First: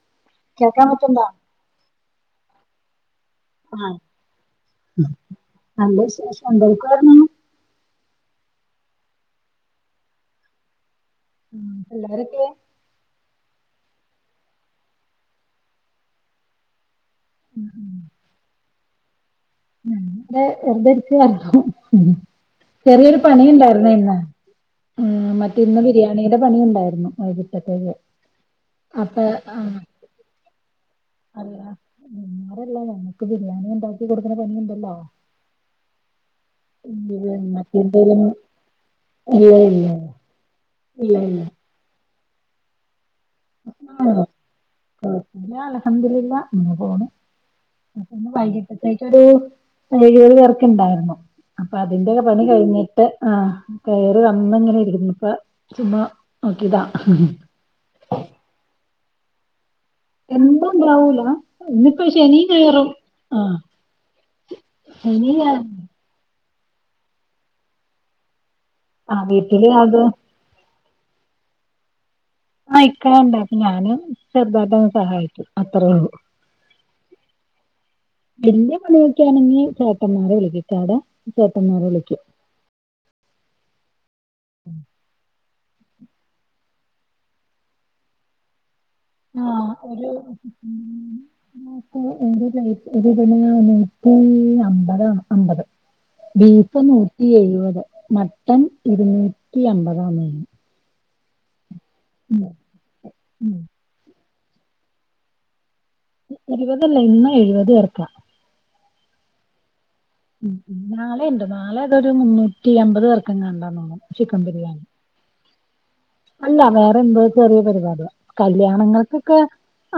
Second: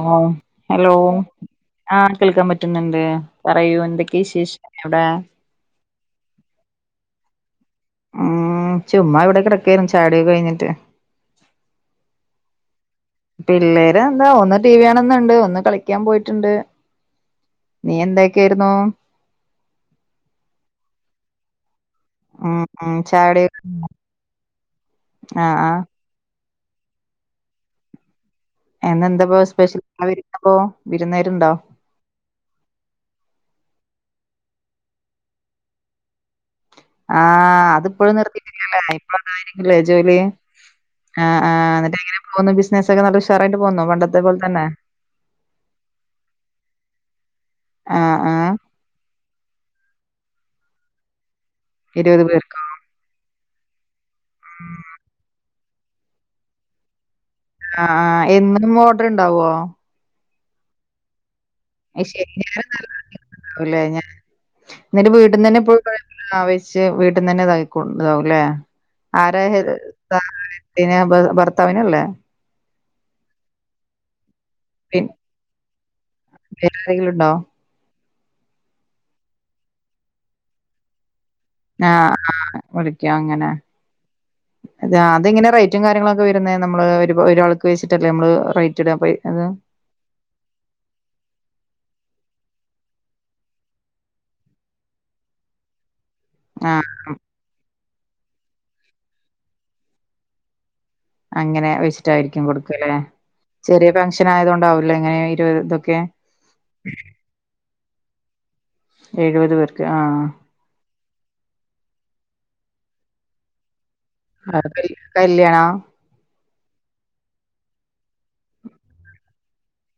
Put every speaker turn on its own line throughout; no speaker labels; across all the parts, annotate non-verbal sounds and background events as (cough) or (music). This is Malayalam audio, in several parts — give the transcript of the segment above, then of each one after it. ഓ
കേൾക്കാൻ
ഹലോ
പറ്റണ്ടോ
ആ കേൾക്കാൻ പറ്റുന്നുണ്ട് പറയൂ
ആ
എന്തൊക്കെയ വിശേഷ എവിടെ
നല്ല വിശേഷം എന്തെടുക്കുവായിരുന്നു
ഉം ചുമ്മാ ഇവിടെ കിടക്കായിരുന്നു ചാടിയൊക്കെ കഴിഞ്ഞിട്ട്
ഉം എല്ലാവർക്ക
പിള്ളേര് എന്താ ഒന്ന് ടി വി ആണന്നുണ്ട് ഒന്ന് കളിക്കാൻ പോയിട്ടുണ്ട് നീ എന്തൊക്കെയായിരുന്നു
(unintelligible) ഉം
ഉം ഉം
ചെറിയൊരു
ചായുടി
പണിയുണ്ടായിുന്ന ഇന്ന് ഉം മറ്റ
ആഹ് ആഹ്
ഇന്ന് ബിരിയാണി പണിയുണ്ടായിരുന്നു വൈകിട്ടത്തേക്ക്
എന്തെന്താ സ്പെഷ്യൽ (unintelligible)
അല്ല (unintelligible) നക്ക് ബിരിയാണി ഉണ്ടാവ കൊടുക്കുന്ന പണിയുണ്ടല്ലോ
ആ അതിപ്പോഴും നിർത്തിട്ടില്ലല്ലേ ഇപ്പഴ
ഇല്ല
എന്തായിങ്കിലേ
ഇല്ല
ജോലി
ഇല്ല
ആ ആ എന്നിട്ട്ങ്ങനെ പോുന്നു ബിസിനസ്സ ഒക്കെ നല്ല ഉഷാറായിട്ട് പോകന്നുന്നു പണ്ടത്തെ പോലെ തന്നെ
കുഴപ്പില്ല അൽഹംദുലില്ലാഹ് അനെ പോണ്
ആഹ്
അന്ന്
ആഹ്
വൈകിട്ടത്തേക്ക് എ ഏയ് പേർക്ക് ഇണ്ടായിരുന്നു അപ്പൊ അതിന്റെക്കെ
ഇരുപത്
പണി
പേർക്ക്
കഴിഞ്ഞിട്ട് ആ കേറി വന്നു ഇരുന്നപ്പോ ചുമ നോക്കിയതാ
ആ ആ എന്നും ഓഡർ ഇണ്ടാവോ
എന്താണ്ടാവൂല ഇന്നിപ്പോ ശനി ഞായറും ആഹ്
ല്ലേ ഞാൻ (unintelligible)
ശനി ഞായറും
ചെ വീട്ടന്ന് തന്നെ (unintelligible)
ആഹ്
ആര
വീട്ടില് അത്
പിന്നെ ബെർ ഭർത്താവിനല്ലേ
ആ ഇക്ക ണ്ട് കി ഞാന് ചെറുതായിട്ട്
പിന്നെ
സഹായിക്കും അത്രയുള്ളൂ
വേറെ ആരെങ്കിലും ഉണ്ടോ
വല്ല്യ പണി ക്കെ യാണങ്കിൽ ചേട്ടന്മാരെ വിളിക്കിക്കാടാ
ആ ആ വിളിക്ക അങ്ങനെ അത അത് ഇങ്ങനെ റേറ്റും കാര്യങ്ങളുംൊക്കെ വരുന്ന നമ്മള് ഒരാൾക്ക് വെച്ചിട്ടല്ലേ നമ്മള് റൈറ്റ്
ആ ഒരു ന (unintelligible) ഒരു ഇതിന് ഒ ന്നൂറ്റി അമ്പതാണ് അമ്പത് ബീഫ്
ആഹ്
നൂറ്റി എഴുപത് മട്ടൻ ഇരുന്നൂറ്റി അമ്പതാം മീ
അങ്ങനെ വെച്ചിട്ടായിരിക്കും കൊടുക്ക അല്ലെ ചെറിയ ഫങ്്ഷൻ ആയത കൊണ്ടാവൂലോ ഇങ്ങനെ ഇരുപത്
ഇരുപതല്ല ഇന്ന എഴുപത പേർക്കാ
ഏഴുപത് പേർ
ഉം നാളെ ഇണ്ട് നാളെ അതൊരു മുന്നൂറ്റി അമ്പത് പേർക്ക്ങ് കണ്ടന്നോന്നു
ആ കല്യാണം
അല്ല വേറെന്തോ ചെറിയ പരിപാടിയാ കല്യാണങ്ങൾക്കൊക്കെ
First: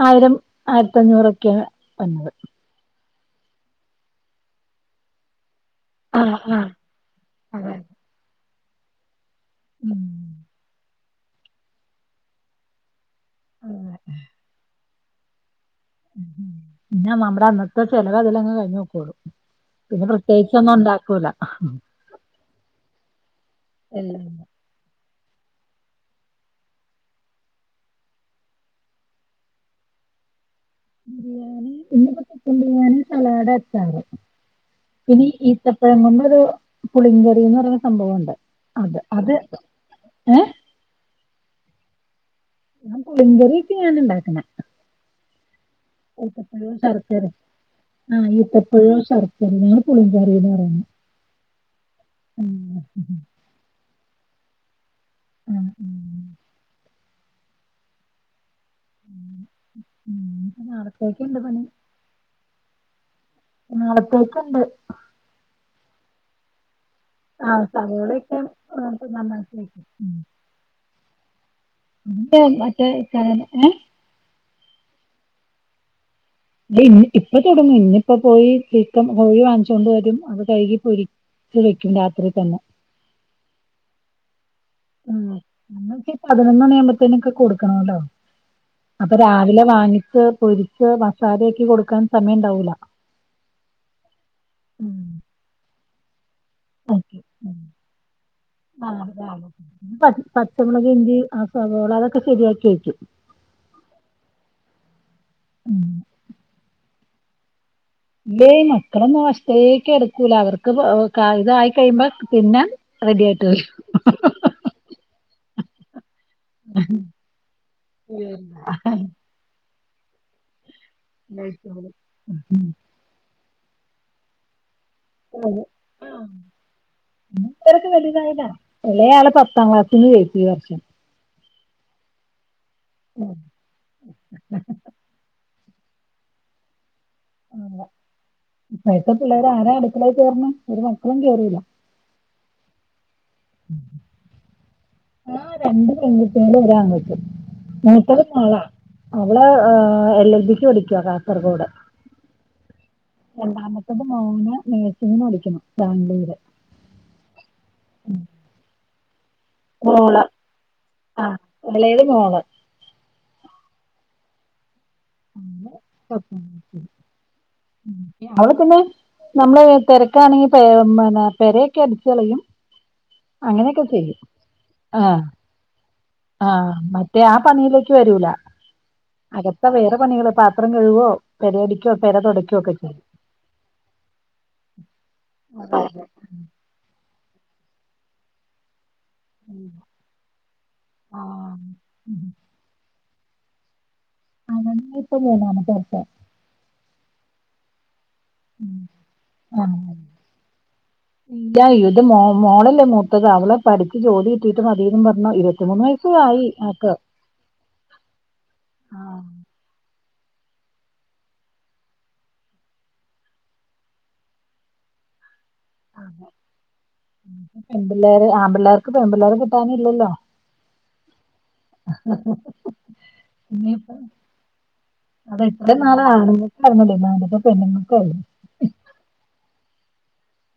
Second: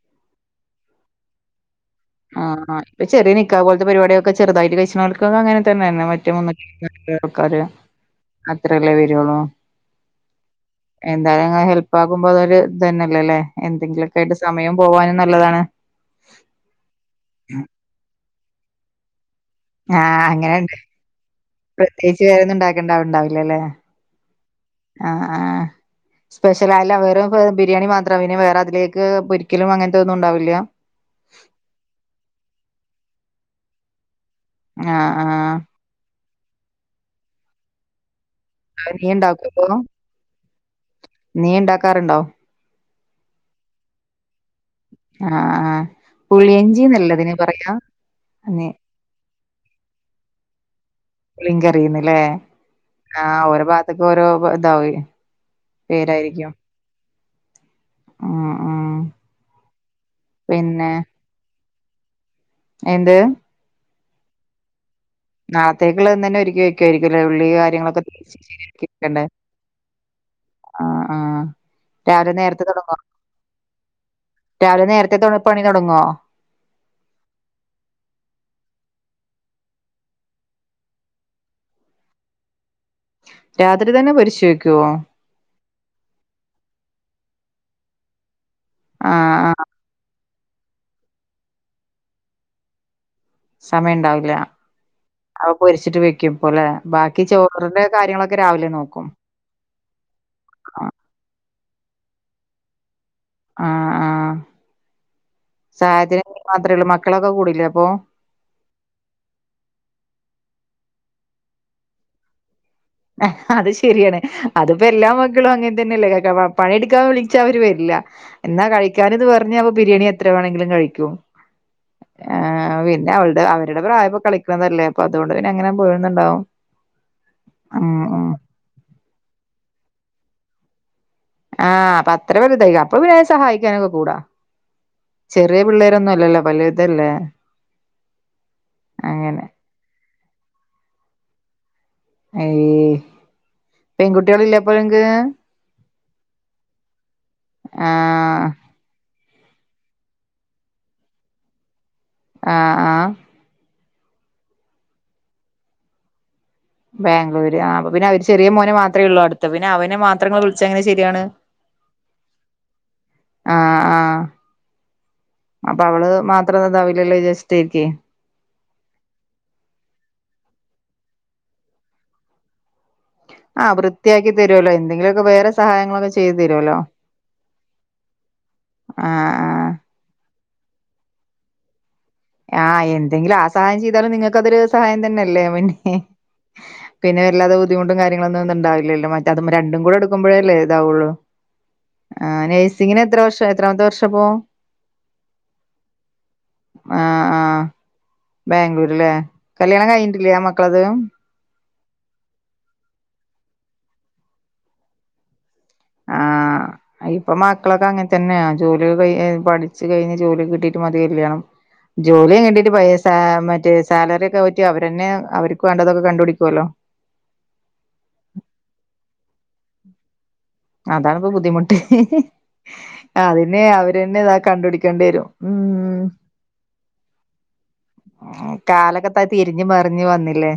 ആയിരം ആയിരത്തഞ്ഞൂറൊക്കെയാ. വന്നത്
ആഹ് ഇപ്പ ചെറിയ നിക്കാഹ് പോലത്തെ പരിപാടിയൊക്കെ ചെറുതായിട്ട് (unintelligible) അങ്ങനെ തന്നെ തന്നെ മറ്റേ
ആഹ് ആഹ്
(unintelligible) ആൾക്കാര്
അതെ
അത്രയല്ലേ വരുള്ളൂ.
ഉം
എന്തായാലും അങ്ങ് ഹെൽപ്പ് ആകുമ്പോ അതൊരു ഇത് തന്നെല്ലെ ല്ലെ? എന്തെങ്കിലുമൊക്കെ ആയിട്ട് സമയം പോവാനും നല്ലതാണ്.
പിന്നെ നമ്മുടെ അന്നത്തെ ചെലവ് അതിലങ്ങ് കഴിഞ്ഞ് പൊക്കോളും, പിന്നെ
ആഹ്
പ്രത്യേകിച്ചൊന്നും
അങ്ങനെണ്ട്
ഒണ്ടാക്കൂല.
പ്രത്യേകിച്ച് വേറെന്നും ഉണ്ടാക്കേണ്ടാവണ്ടാവില്ലല്ലേ.
എല്ലാം
ആ ആഹ് സ്പെഷ്യലായാല അവര് ബിരിയാണി മാത്രം പിനെ വേറെ അതിലേക്ക് പൊരിക്കലും അങ്ങൻത്തെ ഒന്നും ഉണ്ടാവില്ല
ബിരിയാണി പിന്നപ്പോ ചിക്കൻ ബിരിയാണി സലാഡ് അച്ചാറ്
ആഹ്
പിന്നെ
ആഹ്
ഈത്തപ്പഴം കൊണ്ടൊരു പുളിങ്കറീന്ന് പറഞ്ഞ സംഭവമുണ്ട് അത്
നീ
അത്
ഉണ്ടാക്കോ അപ്പൊ
ഏ
നീ ഇണ്ടാക്കാറ്ണ്ടോ
ഞാൻ പുളിങ്കറീപ്പ ഞാൻ ഇണ്ടാക്കിണെ
ആ ആ
ശർക്കരേം
പുളിയിഞ്ചിന്നല്ലതിന് പറയാ
ആഹ്
ന്നെ
ഇത്തപ്പഴോ ശർക്കരേം പുളിങ്കറീന്ന് പറയുന്നത്
ലിങ്കറിയുന്നില്ലേ ആഹ് ഓരെ ഭാത്ത്- ഓരോ വ ഇതാവും
ആഹ് ഉം
പേരായിരിക്കും ഉം ഉം
ഉം
പിന്നെ
നാളത്തേക്കുണ്ട് പണി
എന്ത്
നാളത്തേക്കുണ്ട്
നാളാത്തേക്ക്ള്ളത് ഇന്നന്നെ ഒര്ക്കി വേ ആരിക്കല്ലേ ഉള്ളി
ആഹ്
കാര്യങ്ങളൊക്കെ
സവോളയൊക്കെ ആ,
(unintelligible)
ഇപ്പൊ
അല്ലേ
നന്നാക്കി വെക്കും
ആഹ് ആ
ഇപ്പ മറ്റേ കന ഏഹ്
രാവിലെ നേരത്തെ തൊട പണി തൊടങ്ങോ
ത്യേ (unintelligible) ഇപ്പൊ തൊടങ്ങും ഇന്ന്പ്പോ പോയി ചിക്കം പോയി വാങ്ങിച്ചോണ്ട് വെരും അത് കഴികി പൊരി വെക്കും രാത്രി തന്നെ
രാത്രി തന്നെ പൊരിച്ചുവെക്ക്
അഹ് അന്നൊക്കെ ഇ പതിനൊന്ന് മണി ആവുമ്പത്തേനൊക്കെ കൊടുക്കെണോ ലൊ അപ്പൊ
ആഹ്
രാവിലെ
ആഹ്
വാങ്ങിച്ച് പൊരിച്ച് മസാല ആക്കി കൊടുക്കാൻ സമയണ്ടാവൂല
സമയംണ്ടാവില്ല അവ പൊരിച്ചിട്ട് വെ ക്കും പോലെ
ഓക്കെ
ബാക്കി ചോറിന്റെ കാര്യങ്ങളൊക്കെ രാവിലെ
ആഹ്
നോക്കും
രാവിലെ പ
ആഹ്
പച്ചമുളകിഞ്ചി അസവോള അതൊക്കെ ശരിയാക്കിവെക്കും
ആഹ് ആഹ്
ഉം.
സാഹച (unintelligible) ര്യ മാത്രേ ഒള്ളൂ മക്കളൊക്കെ കൂടിലെ
ഏയ് മക്കളൊന്നും വശത്തേക്ക്ടുക്കൂല അവർക്ക് ഇതായി കഴിയുമ്പോ പിന്ന
അത് ശെരിയാണ് അത്പ്പ എല്ലാ മക്കളും അങ്ങനെ തന്നെയല്ലേ (unintelligible) പണിയെട്ക്കാൻ വിളിച്ചാ അവര് വര്ല്ല എന്നാ കഴിക്കാനിന്ന് പറഞ്ഞ ബിരിയാണി എത്ര വേണെങ്കിലും കഴിക്കും ആ പിന്ന അവൾട അവ അവള്ടെ പ്രായപ്പോ കളിക്കിണതല്ലേ അപ്പൊ അതുകൊണ്ട് തന്നെ എങ്ങനെ പോയന്നുണ്ടാവും
(unintelligible) എളേ ആള് പത്താം ക്ലാസ്സിന്ന് കേറ്റി ഈ വർഷം
ആഹ് അപ്പൊ അത്ര വെലുതായി അപ്പൊ പിന്നെ സഹായിക്കാനൊക്കെ കൂടാ ശെരി ചെറീയ പിള്ളേരോന്നല്ലല്ലോ വല്ല്തല്ലേ
അ ഇപ്പഴത്തെ
അങ്ങനെ
പിള്ളേര് ആരാ അടുക്കളേൽ കേറുന്നേ ഒരു മക്കളും കേറൂല്ല
ഏയ് പെൺകുട്ട്യേള്ല്ലെ ഇപ്പ (unintelligible) ഴൻങ്ങക്ക്
പെൺകുട്ട്യേള്ള് ഒരാൺകുട്ടി ഞങ്ങ്ക്ക്
ആഹ്
മോളാ അവള് ഏ എൽ എൽ ബിക്ക് പടിക്കുവ കാസർഗോട്
ആഹ് ആഹ്
രണ്ടാമത്തത് മോന നഴ്സിംങ്ങിനു പഠിക്കുന്നു ബാംഗ്ലൂര്
ബാംഗ്ലൂര് ആഹ് അപ്പപിന്നെ അവര് ചെറിയ മോനെ മാത്രേ യൊള്ളൂ അടുത്ത് പിന്നെ അവനെ
മോള്
മാത്രങ്ങള് വിളിച്ചാങ്ങനെ ശരിയാവണ്
ആഹ് എളയത് മോള്.
ആഹ് ആഹ് അപ്പ അവള്
പത്താം
മാത്രം
ക്ലാസ്.
ഇതാവില്ലെല്ലൊ വി
അവള് പിന്നെ നമ്മള് തെരക്കാണെങ്കി പേ മന പെര്യെക്കെ അടിച്ചളയും
ആഹ് വൃത്തിയാക്കി തരോല്ലൊ എന്തെങ്കിലൊക്കെ വേറെ സഹായങ്ങളൊക്കെ ചേ
ആ മറ്റേ ആ പണയിലേക്ക് വരൂല
ആഹ് ആഹ്
അകത്ത വേറെ പണിയൊക്കെ പാത്രം കഴുകുവോ പേരേടി
ആഹ് എന്തെങ്കിലും ആ സഹായം ചെയ്താലും നിങ്ങൾക്ക് അതൊരു സഹായം തന്നെല്ലേ പിന്നെ പിന്നെ വല്ലാതെ ബുദ്ധിമുട്ടും കാര്യങ്ങളൊന്നും ണ്ടാവി ഇല്ല ഇല്ല മറ്റ രണ്ടും കുട എടുക്കുമ്പോഴല്ലേ ഇതാവുള്ളൂ,
ആഹ്
ആ നഴ്സിംഗിന് എത് ത്ര വർഷ് എത്രാമത്തെ വർഷ്
ആ (unintelligible) ഇപ്പോ പോലാണ് ചേർച്ച.
ആ ആഹ് ബാംഗ്ലൂര്ല്ലേ
ആഹ്
കല്യാണം കഴിഞ്ഞിട്ടില്ല മക്കളത്.
ഇല്ല ഇത് മോ മോളല്ലേ മൂത്തത് അവളെ പഠിച്ച് ജോലി കിട്ടിട്ടും അധികം (unintelligible)
ആ ഇപ്പോ മക്കളൊക്കെ അങ്ങനെ തന്നെയ ജോലി
ആ,
ഒക്കെ കയി എ പഠിച്ചു കഴിഞ്ഞി ജോലി കിട്ടിട്ട് മതി കല്യാണം ജോലി കിണ്ടിട്ട് പയെ സാ മറ്റേ സാലറി ഒക്കെ പറ്റി അവരന്നെ അവര്ക്
പെൺപിള്ളേര് ആമ്പിള്ളേർക്ക് പെമ്പിള്ളേരെ കിട്ടാൻ ഇല്ലല്ലോ.
അതാണിപ്പ ബുദ്ധിമുട്ട്, അതിനെ
ഇനിയിപ്പോ
അവര്ന്നെ ഇതാ കണ്ടുപിടിക്കേണ്ടി വരും.
അത് ഇത്ര നാള്
ഉം
ആണുങ്ങക്കായിരുന്നല്ലേ (unintelligible) പെണ്ണുങ്ങൾക്കായല്ലേ.
കാലൊക്കെ ത തിരിഞ്ഞ് മറിഞ്ഞ് വന്നില്ലേ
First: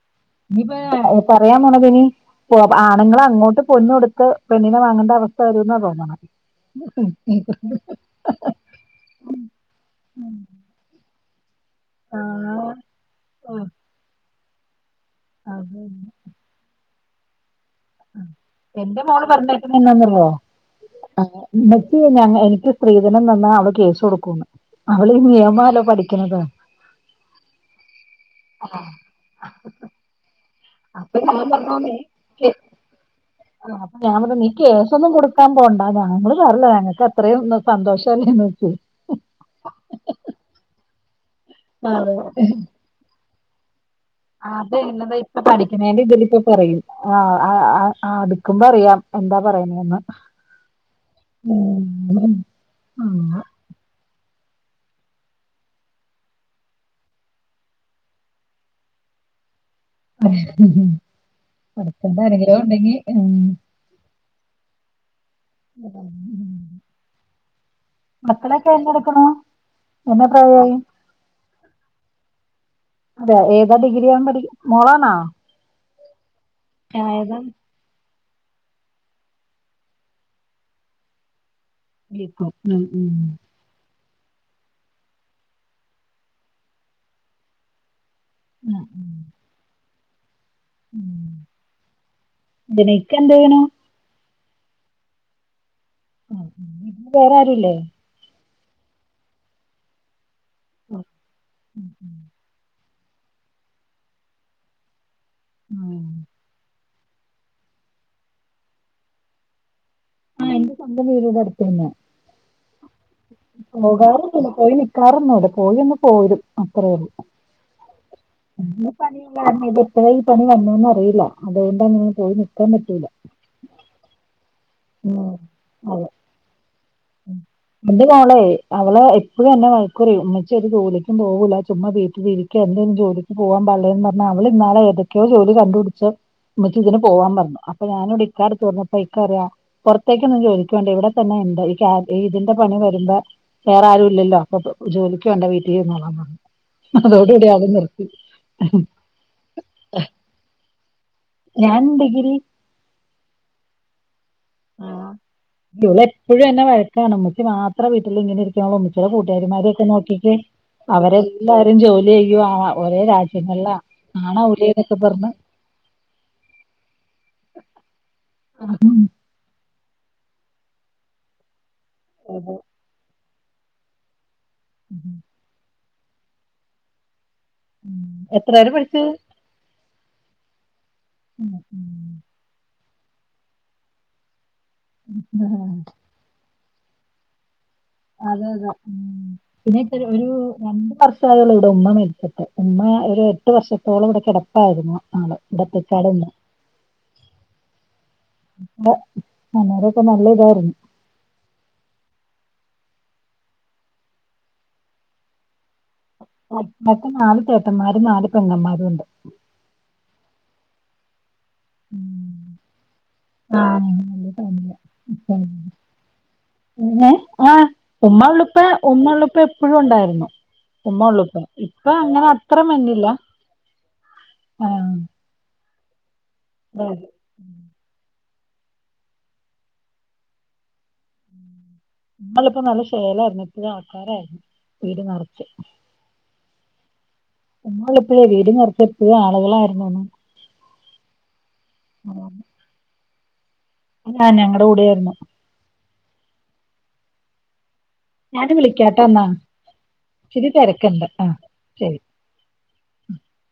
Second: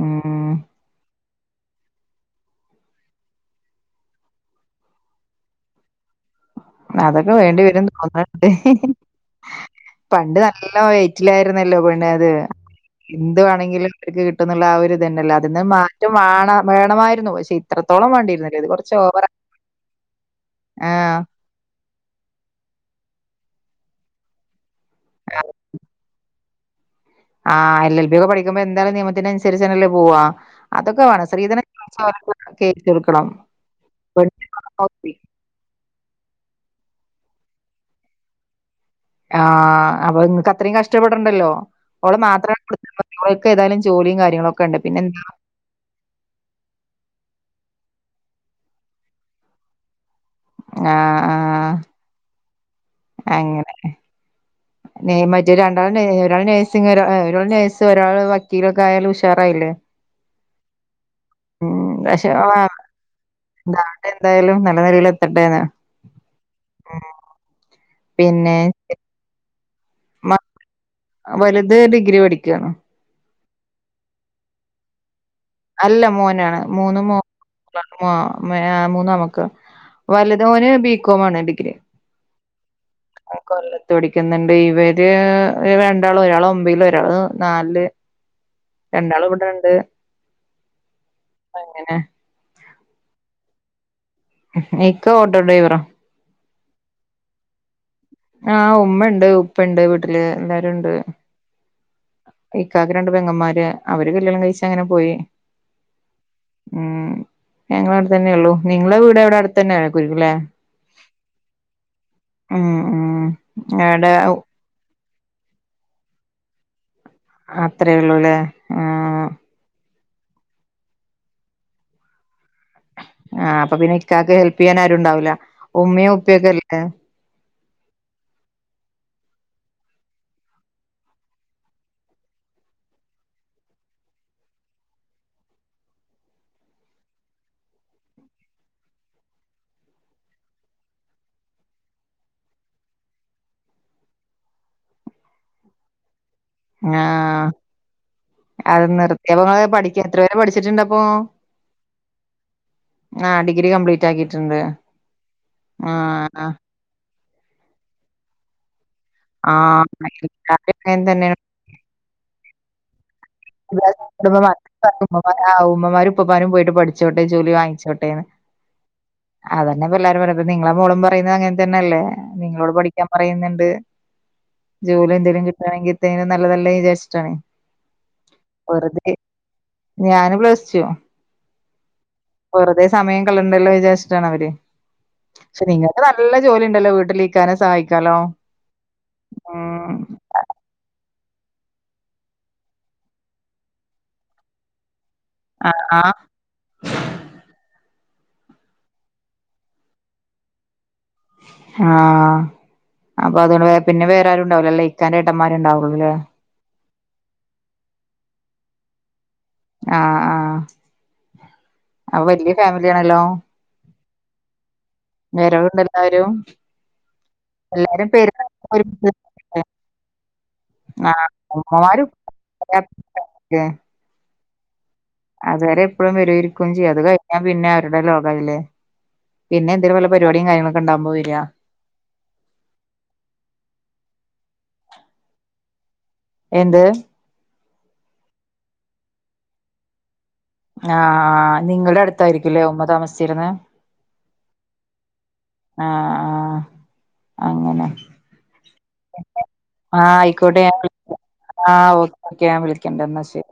ഉം
പറയാ (unintelligible) പോ ആണുങ്ങള് അങ്ങോട്ട് പൊന്ന് കൊടുത്ത് പെണ്ണിനെ വാങ്ങേണ്ട അവസ്ഥ വരൂന്ന തോന്നണ.
അതൊക്കെ വേണ്ടിവരും തോന്നുന്നുണ്ട് പണ്ട് നല്ല വെയ്റ്റില ല്ലോ പിന്നെ
ആ,
അത് എന്ത്‌
ആ,
വേണങ്കിലും അവർക്ക് കിട്ടുന്നുള്ള ആ ഒരു തന്നല്ലോ അതിന്ന്
അതെ.
മാറ്റം വാണ വേണമായിരുന്നു ഷേ ഇ
എന്റെ മോള് പറഞ്ഞേക്കുന്ന എന്താന്നറിയുവോ
ആഹ്
(unintelligible) (unintelligible) എനിക്ക് സ്ത്രീധനം തന്നാ അവള് കേസ് കൊടുക്കുന്ന് അവള് ഈ നിയമല്ലോ പഠിക്കണത്.
ആ എൽ എൽ ബി ഒക്കെ പഠിക്കുമ്പോ എന്താണെലും നിയമത്തിനനുസരിച്ച് എന്നെല്ല പോവാ. അതൊക്കെ വേണം
ഞാൻ
ശ്രീധനെ
പറഞ്ഞോന്നേ
(unintelligible) കേസെടുക്കണം.
ആ അപ്പ ഞാൻ പറഞ്ഞ് നീ കേസ് ഒന്നും കൊടുക്കാൻ പോണ്ട (unintelligible) നിങ്ങള് പറഞ്ഞില്ല ഞങ്ങക്ക് അത്രയും ഒന്നും സന്തോഷല്ലേന്ന് (unintelligible)
ആഹ് അപ്പോ നിങ്ങക്ക് അത്രയും കഷ്ടപ്പെടണ്ടല്ലോ ഓള് മാത്ര (unintelligible) ഏതായാലും ചെ
അത എന്നത ഇപ്പ പഠിക്കുന്നേന്റെ ഇതില് ഇപ്പ പറയും, ആ ആ ആ ആ ആ അടുക്കുമ്പോ അറിയാം എന്താ പറയണേന്ന്.
ആ ആ അങ്ങനെ നേ മറ്റേ രണ്ടാൾ നേ ഒരാൾ നേഴ്സിംഗ്‌ ഒരാ ഒരാൾ നേഴ്സ് ഒരാള് വക്കീലൊക്കെ ആയാലും ഉഷാറായില്ലേ.
(unintelligible)
ഉം പക്ഷെ
ആരെങ്കിലോ ഒണ്ടെങ്കി (unintelligible)
എന്താവട്ടെ എന്തായാലും നല്ല നെലയിലെ
മക്കളൊക്കെ എന്ന എടുക്കണു.
വ വലുത് ഡിഗ്രി പഠിക്കാണ്.
അതെ ഏതാ ഡിഗ്രിയാണ് പഠി മോളണോ?
അല്ല മോനാണ്, മൂന്നും മോ (unintelligible) (unintelligible) മൂന്ന നമുക്ക് വലുതോന് ബികോമാണ് ഡിഗ്രി.
ബികോം
ഓ കൊല്ലത്ത് പഠി ക്കുന്നുണ്ട്, ഇവര് രണ്ടാളോ ഒരാള് ഒമ്പല് ഒരാള് നാലല്. രണ്ടാള് ഇവിടെണ്ട്. അങ്ങനെ
മ് (unintelligible)
ഇക്ക ഓട്ടോ ഡ്രൈവറ.
ആ മ് വേറെ ആരുല്ലേ?
ആഹ് ഉമ്മ ഇണ്ട് ഉപ്പ ഇണ്ട് വീട്ടില് എല്ലാരും ഉണ്ട്, ഇ കാക്കക്ക് രണ്ട് പെങ്ങന്മാര് അവര് കല്യാണം കഴിച്ച അങ്ങനെ പോയി
ഉം
ഉം ഞങ്ങള അവിടെ തന്നെ ഉള്ളു നിങ്ങളെ വീട് എവിടെ അടുത്ത് തന്നെ ആയിും
ആഹ എന്റെ സ്വന്തം വീടടെ അടുത്ത തന്നെ
ഉം ഉം അവിടെ
പോകാറ പോയി നി കറന്നൂട പോയി ഒന്ന് പോരും അത്രയേള്ളൂ
അത്രേ ഉള്ളൂല്ലേ ആ
ഇപ്പോഴ ഈണിന്നുന്ന് അറിയില്ല അതുകൊണ്ടാണ്ങ്ങനെ പോയി നി
ആഹ് അപ്പൊ പിന്നെ ഇക്കക്ക് ഹെൽപ് ചെയ്യാൻ ആരുും ഉണ്ടാവില്ല
ഉം. അതെ
ഉമ്മോ ഉപ്പയൊക്കെല്ലേ
എന്റെ അവളെ അവളെ എപ്പഴ തന്നെ വഴക്കൂറ ഉന്നച്ച ഒരു ജോലക്കും പോകില്ല ചുമ് വീട്ട വീ എക്ക് എന്ത ജോലിക്ക് പോവാൻ പള്ളയന്ന് പറഞ്ഞാ അവള് ഇന്നാലെ ഏതൊെയ ജോലി കണ്ടുപടിച്ചച്ച് നമുക്ക് ഇതിന് പോവാൻ പറഞ്ഞു അപ്പൊ ഞാനിവിടെ ഇക്കടുത്ത് പറഞ്ഞപ്പോ ഇക്കറിയ പുറത്തേക്കൊന്ന ചോദിക്കുേണ്ട ഇവിടെത്തന്നെ എന്താ ഇതിന്റെ പണി വരുമ്പോ വേറെ ആരും ഇല്ലല്ലോ അപ്പൊ ജോലിക്ക് വേണ്ട വീട്ടിൽന്നോാ പറഞ്ഞു
ആഹ അത് നിൃത്തയപങ്ങള പഠിക്കൻ എത്ര പേരെ പഠിച്ചിട്ടുണ്ട അ
ഞാൻ ഡിഗ്രി
ആ ഡിഗ്രി കംപ്ലീറ്റ് ആക്കിട്ട
ആ ഇള എപ്പോഴും എന്നന്നെ വഴക്കാണ് നമ്മക്കി മാത്രം വീട്ടിൽ ഇങ്ങനെ ഇരിക്കുള്ള ച കൂട്ടുകാരിമാരൊക്കെ
ആഹ്
നോക്കി്
എല്ലാരും അങ്ങനെ തന്നെയാണ്
അവരെല്ലാരും ജോലി ചെയ്യും ഒരേ രാജ
ഉ ഉമ്മമാരും ഉപ്പമാരും പോയിട്ട് പഠിച്ചോട്ടെ ജോലി വാങ്ങിച്ചോട്ടെന്ന്
ആ
അതതന്നെ പില്ലരും പറഞ്ഞപ്പ നിങ്ങളെ മോളും പറയുന്നത് അങ്ങനെ തന്നെയല്ലേ നിങ്ങളോട് പഠിക്കാൻ പറയുന്നുണ്ട് ജോലി എന്തെങ്കലും കിട്ടുകണെങ്കിൽ ഇേും നല്ല വിചാച്ചണ
ഉ എത്ര പേര് പഠിച്ചത്
ഞാന് പ്രസിച്ചു
ഉം ഉ
വെറുത സമയം കളേണ്ടല്ലോ വിചാരിച്ചിട്ടാണ് അവര്
ആഹ
ജോല ഉണ്ടല്ലോ വീട്ടിലേക്കാനെ സഹക്കും
അതെ അതെ ഉ പിന്നെ ഒരു രണ്ട് വർഷം അൾ ഇവിടെ ഉമ്മ മേടിച്ചിട്ട് ഉമ്മ ഒരു എട്ട് വർഷത്തോളം ഇവിടെ കിടപ്പായിരുന്നു ആണ
ആ
ഇത്തി
ആ
കടന്ന് അ അന്നേരൊക്കെ നല്ല ഇതായിരുന്നു
ആഹ അപ്പൊ അതുകൊണ്ട് പിന്നെ വേറെ ആരുുംണ്ടാവലോ ല ഇക്കാന്റെ ചേട്ടന്മാര്ണ്ടാവുള്ളൂല്ലേ
ഇൊക്കെ നാലല് ചേട്ടന്മാരും നാല് പെണ്ങ്ങന്മാരും ഉണ്ട്
ആഹ ആഹ അൊ
ഉം.
വലിയ ഫാമിലിയാണല്ലോ
ഉ തഞ്ഞ
വരണ്ട് എല്ലാരും
െ ആ
പെരുന്നാക്ക്
ഉമ്മള്ളുപ്പ
ഒരുമിച്ച്
ഉമ്മള്ളുപ്പ എപ്പോഴും ഉണ്ടായിരുന്നു ഉമ്മ
ആഹ്
ഉള്ളൂപ്പ ഇപ്പ
ഉമ്മമാരും
അങ്ങനെ അത്ര മന്നില്ല
ഉപ്പയൊക്കെ
ആഹ
അതുവരെ എപ്പോഴും വര ഇരിക്കയും ചെയ്യും അത് കഴിഞ്ഞാ പിന്നെ അവരുടെല്ലോ ല്ലേ പിന്നെ എന്തേലും വല്ല പരിപാടിയും കാര്യങ്ങളൊക്കെ ഉണ്ടാവകുമ്പോയി വരിക
നാലിപ്പോ നല്ല ശേലായിരുന്നു ഇപ്പ ആൾക്കാരായിരുന്നു വീട് നിറച്ച്
എന്ത്
നമ്മൾിപ്പോഴേ വീട നിറച്ച ഇപ്പ ആളുകളായിുന്ന
ആ ആ നിങ്ങളുടെ അടുത്തായിരിക്കല്ലേ ഉമ്മ താമസിച്ചിന്ന്
ഞാൻ ഞങ്ങളടെ കൂടൊയിരുന്നു
ആഹ് അങ്ങനെ
ഞാനത് വിളിക്കാട്ടാ എന്നന്നാ
ആഹ ആയിക്കോട്ടെ ഞാ
ശരി
ആഓ ഓെ ഞാൻ വിളിക്കണ്ട എന്നാ ശരി